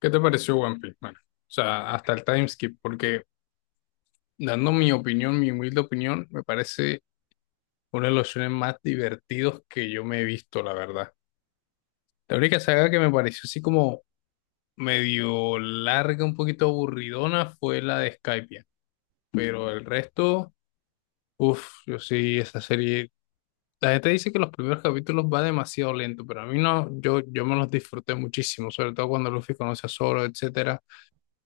¿Qué te pareció One Piece? Bueno, o sea, hasta el timeskip, porque dando mi opinión, mi humilde opinión, me parece uno de los shonen más divertidos que yo me he visto, la verdad. La única saga que me pareció así como medio larga, un poquito aburridona, fue la de Skypiea. Pero el resto, uff, yo sí, esa serie. La gente dice que los primeros capítulos va demasiado lento, pero a mí no, yo me los disfruté muchísimo, sobre todo cuando Luffy conoce a Zoro, etcétera.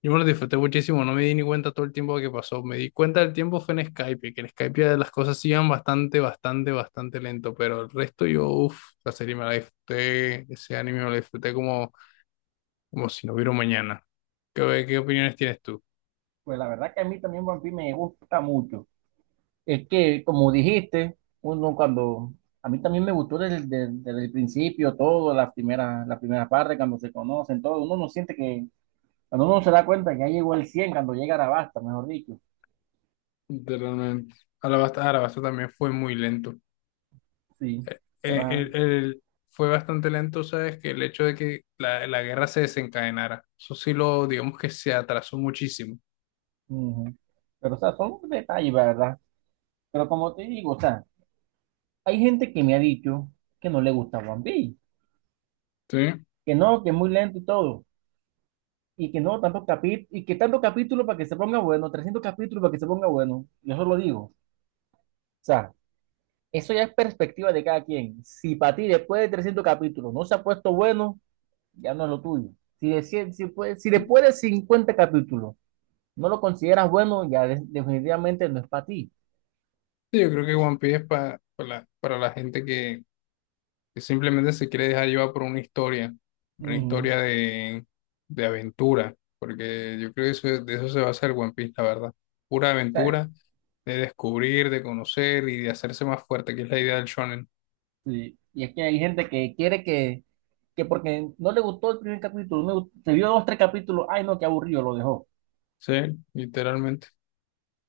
Yo me lo disfruté muchísimo, no me di ni cuenta todo el tiempo que pasó. Me di cuenta del tiempo fue en Skype, que en Skype las cosas iban bastante, bastante, bastante lento, pero el resto yo, uff, la serie me la disfruté, ese anime me lo disfruté como, como si no hubiera un mañana. ¿Qué opiniones tienes tú? Pues la verdad que a mí también One Piece me gusta mucho. Es que, como dijiste, uno cuando... A mí también me gustó desde el principio todo, las primeras partes, cuando se conocen, todo. Uno no siente que... Cuando uno se da cuenta que ya llegó el 100 cuando llega Arabasta, mejor dicho. Literalmente. Alabasta, Alabasta también fue muy lento. Sí, pero... Eh, el- el- Fue bastante lento, ¿sabes? Que el hecho de que la guerra se desencadenara, eso sí lo, digamos que se atrasó muchísimo. ujú. Pero, o sea, son detalles, la ¿verdad? Pero como te digo, o sea, hay gente que me ha dicho que no le gusta One Piece, ¿Sí? que no, que es muy lento y todo. Y que no tanto capi- y que tanto capítulo para que se ponga bueno, 300 capítulos para que se ponga bueno. Yo solo digo. O sea, eso ya es perspectiva de cada quien. Si para ti después de 300 capítulos no se ha puesto bueno, ya no es lo tuyo. Si, de 100 si, puede- Si después de 50 capítulos no lo consideras bueno, ya definitivamente no es para ti. Sí, yo creo que One Piece es pa- pa la- para la gente que simplemente se quiere dejar llevar por una Ujú. historia de aventura, porque yo creo que eso, de eso se va a hacer One Piece, la verdad. Pura ¿Sabes? aventura de descubrir, de conocer y de hacerse más fuerte, que es la idea del shonen. Sí, y es que hay gente que que porque no le gustó el primer capítulo, no, se vio dos, tres capítulos, ay no, qué aburrido, lo dejó. O Sí, literalmente.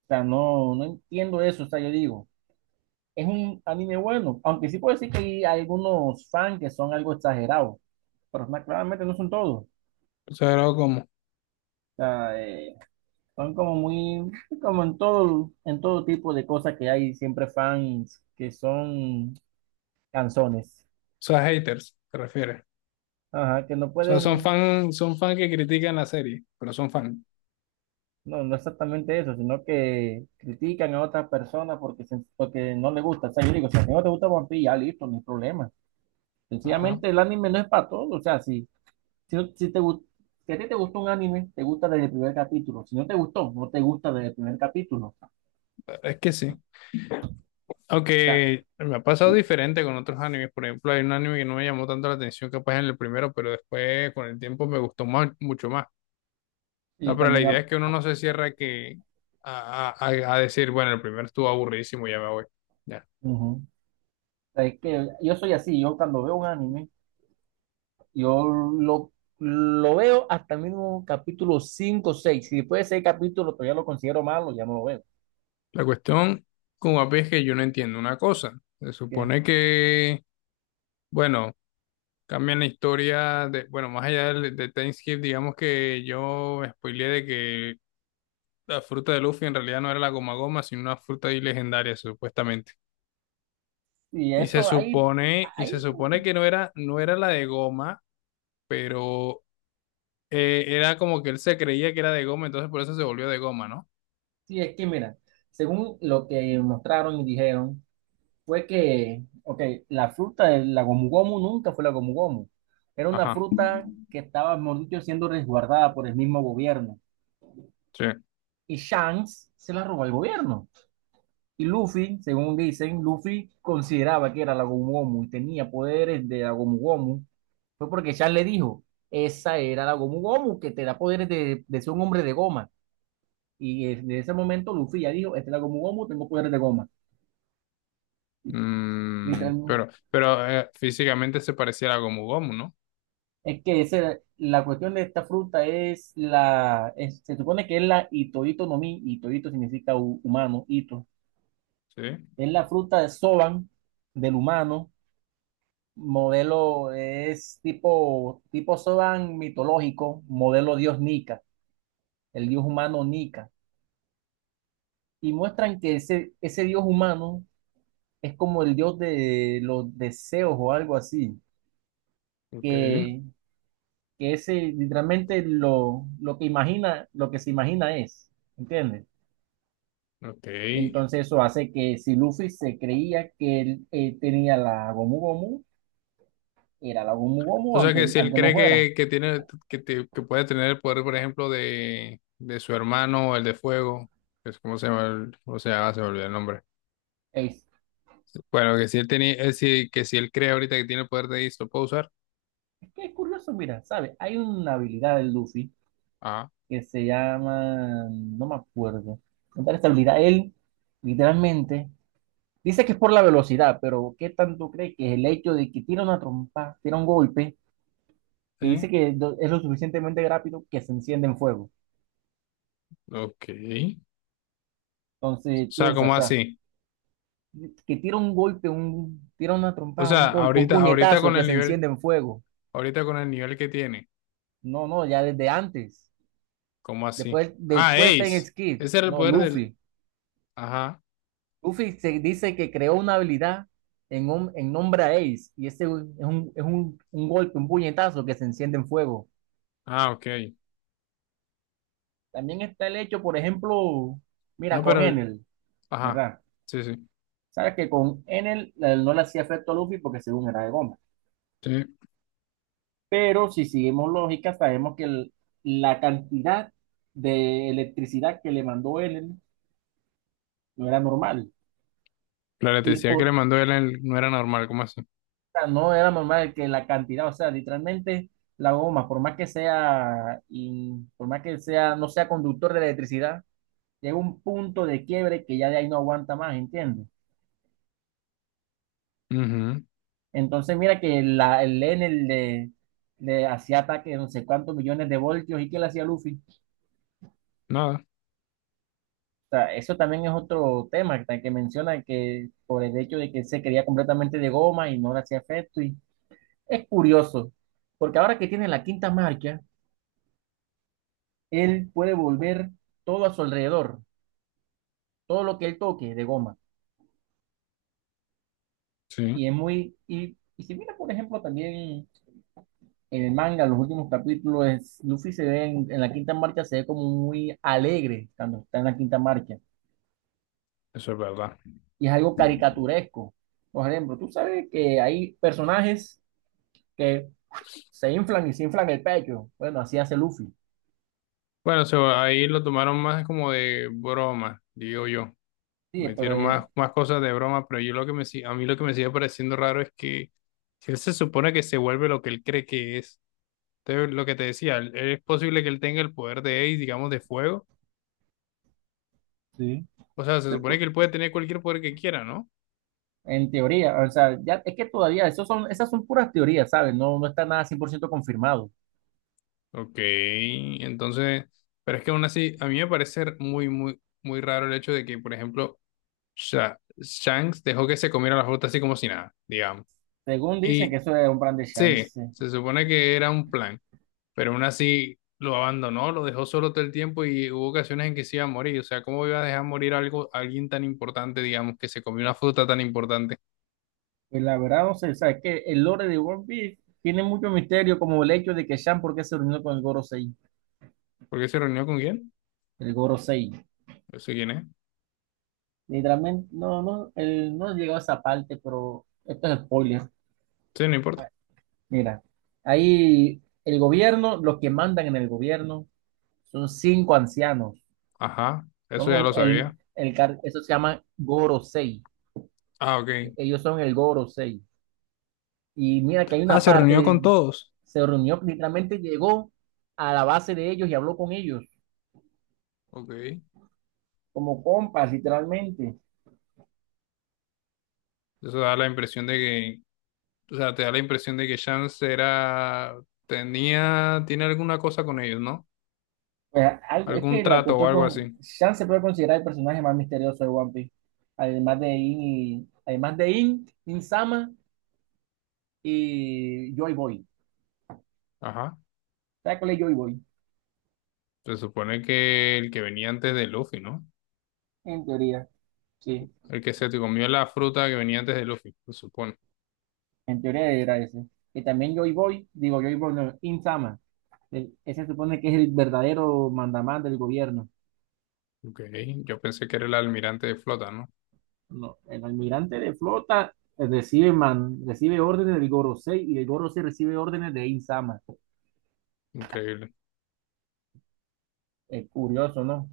sea, no, no entiendo eso, o sea, yo digo, es un anime bueno, aunque sí puedo decir que hay algunos fans que son algo exagerados, pero claramente no son todos. O O sea, algo como, o sea, son como muy, como en todo tipo de cosas que hay siempre fans que son canzones, sea, haters, te refieres. ajá, que no O sea, pueden, son fan que critican la serie, pero son fan. no, no exactamente eso, sino que critican a otras personas porque, porque no les gusta. O sea, yo digo, si a ti no te gusta One Piece, ya listo, no hay problema. Ajá. Sencillamente el anime no es para todos, o sea, sí. Si, no- si te, gu- si a ti te gustó un anime, te gusta desde el primer capítulo. Si no te gustó, no te gusta desde el primer capítulo. O Es que sí. sea, Aunque me ha pasado y, diferente con otros animes. Por ejemplo, hay un anime que no me llamó tanto la atención, capaz en el primero, pero después con el tiempo me gustó más, mucho más. O sea, y pero la también, idea es que uno no se cierra que a decir, bueno, el primero estuvo aburridísimo, ya me voy. Ya. ujú. O sea, es que yo soy así, yo cuando veo un anime, yo lo veo hasta el mismo capítulo 5 o 6. Si después de 6 capítulos todavía lo considero malo, ya no lo veo. La cuestión con One Piece es que yo no entiendo una cosa. Se Que- supone que, bueno, cambian la historia de, bueno, más allá del- de, Time Skip, digamos que yo me spoileé de que la fruta de Luffy en realidad no era la goma goma, sino una fruta ahí legendaria, supuestamente. Y Y se eso ahí, supone, y se ahí, supone que no era, no era la de goma, pero era como que él se creía que era de goma, entonces por eso se volvió de goma, ¿no? sí, es que mira, según lo que mostraron y dijeron, fue que, ok, la fruta, de la gomu gomu nunca fue la gomu gomu. Era una Ajá, fruta que estaba, mejor dicho, siendo resguardada por el mismo gobierno. sí. Y Shanks se la robó al gobierno. Y Luffy, según dicen, Luffy consideraba que era la gomu gomu y tenía poderes de la gomu gomu. Fue porque Shanks le dijo, esa era la gomu gomu que te da poderes de ser un hombre de goma. Y desde ese momento Luffy ya dijo, esta es la gomu gomu, tengo poderes de goma. Mm, Literal, pero físicamente se parecía a la Gomu Gomu, ¿no? es que ese, la cuestión de esta fruta es se supone que es la Itoito no Mi, Itoito significa humano, Ito. Sí. Es la fruta de Soban del humano, modelo es tipo Soban mitológico, modelo dios Nika, el dios humano Nika. Y muestran que ese dios humano es como el dios de los deseos o algo así, Ok, que, que ese literalmente lo que imagina, lo que se imagina es, ¿entiendes? ok. Entonces eso hace que si Luffy se creía que él tenía la Gomu Gomu, era la Gomu O Gomu sea que si él aunque no cree fuera. Que tiene, que, te- que puede tener el poder, por ejemplo, de su hermano, el de fuego, que es como se llama, el- cómo se llama, se me olvidó el nombre. Es, Bueno, que si él tenía, si- que si él cree ahorita que tiene el poder de Isto, ¿puede usar? es que es curioso, mira, ¿sabes? Hay una habilidad del Luffy Ah, que se llama, no me acuerdo, contar esta habilidad. Él literalmente dice que es por la velocidad, pero ¿qué tanto cree que es el hecho de que tira una trompa, tira un golpe, que sí. dice que es lo suficientemente rápido que se enciende en fuego? Ok. O Entonces sea, piensa, o ¿cómo sea, así? que tira un golpe, tira una O trompada, un sea, golpe, un ahorita, ahorita puñetazo con que el se nivel, enciende en fuego. ahorita con el nivel que tiene, No, no, ya desde antes. ¿cómo así? Después, Ah, después está en Ace. Skid. Ese era el No, poder del. Luffy. Ajá. Luffy se dice que creó una habilidad en nombre a Ace. Y ese es un golpe, un puñetazo que se enciende en fuego. Ah, ok. También está el hecho, por ejemplo, No, mira, con pero el- Enel, ajá. ¿verdad? Sí, sí. Sabes que con Enel no le hacía efecto a Luffy porque según era de goma. Sí. Pero si seguimos lógica, sabemos que la cantidad de electricidad que le mandó Ellen no era normal. La Y electricidad por, que le o mandó él en- no era normal, ¿cómo así? sea, no era normal que la cantidad, o sea, literalmente la goma, por más que sea, no sea conductor de electricidad, llega un punto de quiebre que ya de ahí no aguanta más, ¿entiendes? Ujú. Entonces, mira que el Enel le, hacía ataque de no sé cuántos millones de voltios y que le hacía Luffy. Nada. Sea, eso también es otro tema que menciona que por el hecho de que se quería completamente de goma y no le hacía efecto. Y es curioso, porque ahora que tiene la quinta marca, él puede volver todo a su alrededor, todo lo que él toque de goma. Sí, Y es muy. Y si mira, por ejemplo, también en el manga, los últimos capítulos, Luffy se ve en la quinta marca, se ve como muy alegre cuando está en la quinta marca. eso es verdad. Y es algo caricaturesco. Por ejemplo, tú sabes que hay personajes que se inflan y se inflan el pecho. Bueno, así hace Luffy. Bueno, eso ahí lo tomaron más como de broma, digo yo. Sí, pero Metieron más, más cosas de broma, pero yo lo que me, si- a mí lo que me sigue pareciendo raro es que si él se supone que se vuelve lo que él cree que es, entonces lo que te decía, él- es posible que él tenga el poder de Ace, digamos, de fuego, o sea, se supone que él puede tener cualquier poder que quiera, ¿no? en teoría, o sea, ya es que todavía, esos son, esas son puras teorías, ¿sabes? No, no está nada 100% confirmado. Ok, entonces, pero es que aún así, a mí me parece muy, muy, muy raro el hecho de que, por ejemplo, Sha- Shanks dejó que se comiera la fruta así como si nada, digamos. Según dicen Y que eso es un plan de chance. sí, Sí. se supone que era un plan. Pero aún así lo abandonó, lo dejó solo todo el tiempo y hubo ocasiones en que se iba a morir. O sea, ¿cómo iba a dejar morir algo, a alguien tan importante, digamos, que se comió una fruta tan importante? Pues la verdad, no sé, o sea, es que el lore de One Piece tiene mucho misterio, como el hecho de que Shan, ¿por qué se reunió con el Gorosei? ¿Por qué se reunió con quién? El Gorosei. No sé quién es. Literalmente, no, no, él no he llegado a esa parte, pero esto es spoiler. Sí, no importa. Mira, ahí el gobierno, los que mandan en el gobierno, son cinco ancianos. Ajá, eso Son ya lo sabía. Eso se llama Gorosei. Ah, ok. Ellos son el Gorosei. Y mira que hay Ah, una se parte, reunió con todos. se reunió, literalmente llegó a la base de ellos y habló con ellos, Ok. como compas, literalmente. Eso da la impresión de que, o sea, te da la impresión de que Chance era, tenía, tiene alguna cosa con ellos, ¿no? Pues, algo, es Algún que la trato o cuestión, algo así. Shan se puede considerar el personaje más misterioso de One Piece, además de In, además de In, In-sama y Joy Boy. Ajá. ¿Sabes cuál es Joy Boy? Se supone que el que venía antes de Luffy, ¿no? En teoría, sí. El que se te comió la fruta que venía antes de Luffy, se supone. En teoría era ese. Y también Joy Boy, digo Joy Boy, no, Insama. Ese se supone que es el verdadero mandamás del gobierno. Ok, yo pensé que era el almirante de flota, ¿no? No, el almirante de flota recibe, recibe órdenes del Gorosei y el Gorosei recibe órdenes de Insama. Increíble. Es curioso, ¿no?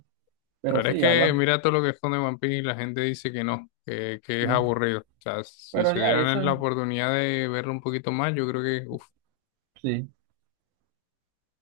La Pero verdad es sí, que hablan. mira todo lo que esconde One Piece y la gente dice que no, que es Sí. aburrido. O sea, si Pero se ya, dieran la eso, oportunidad de verlo un poquito más, yo creo que, uff, sí.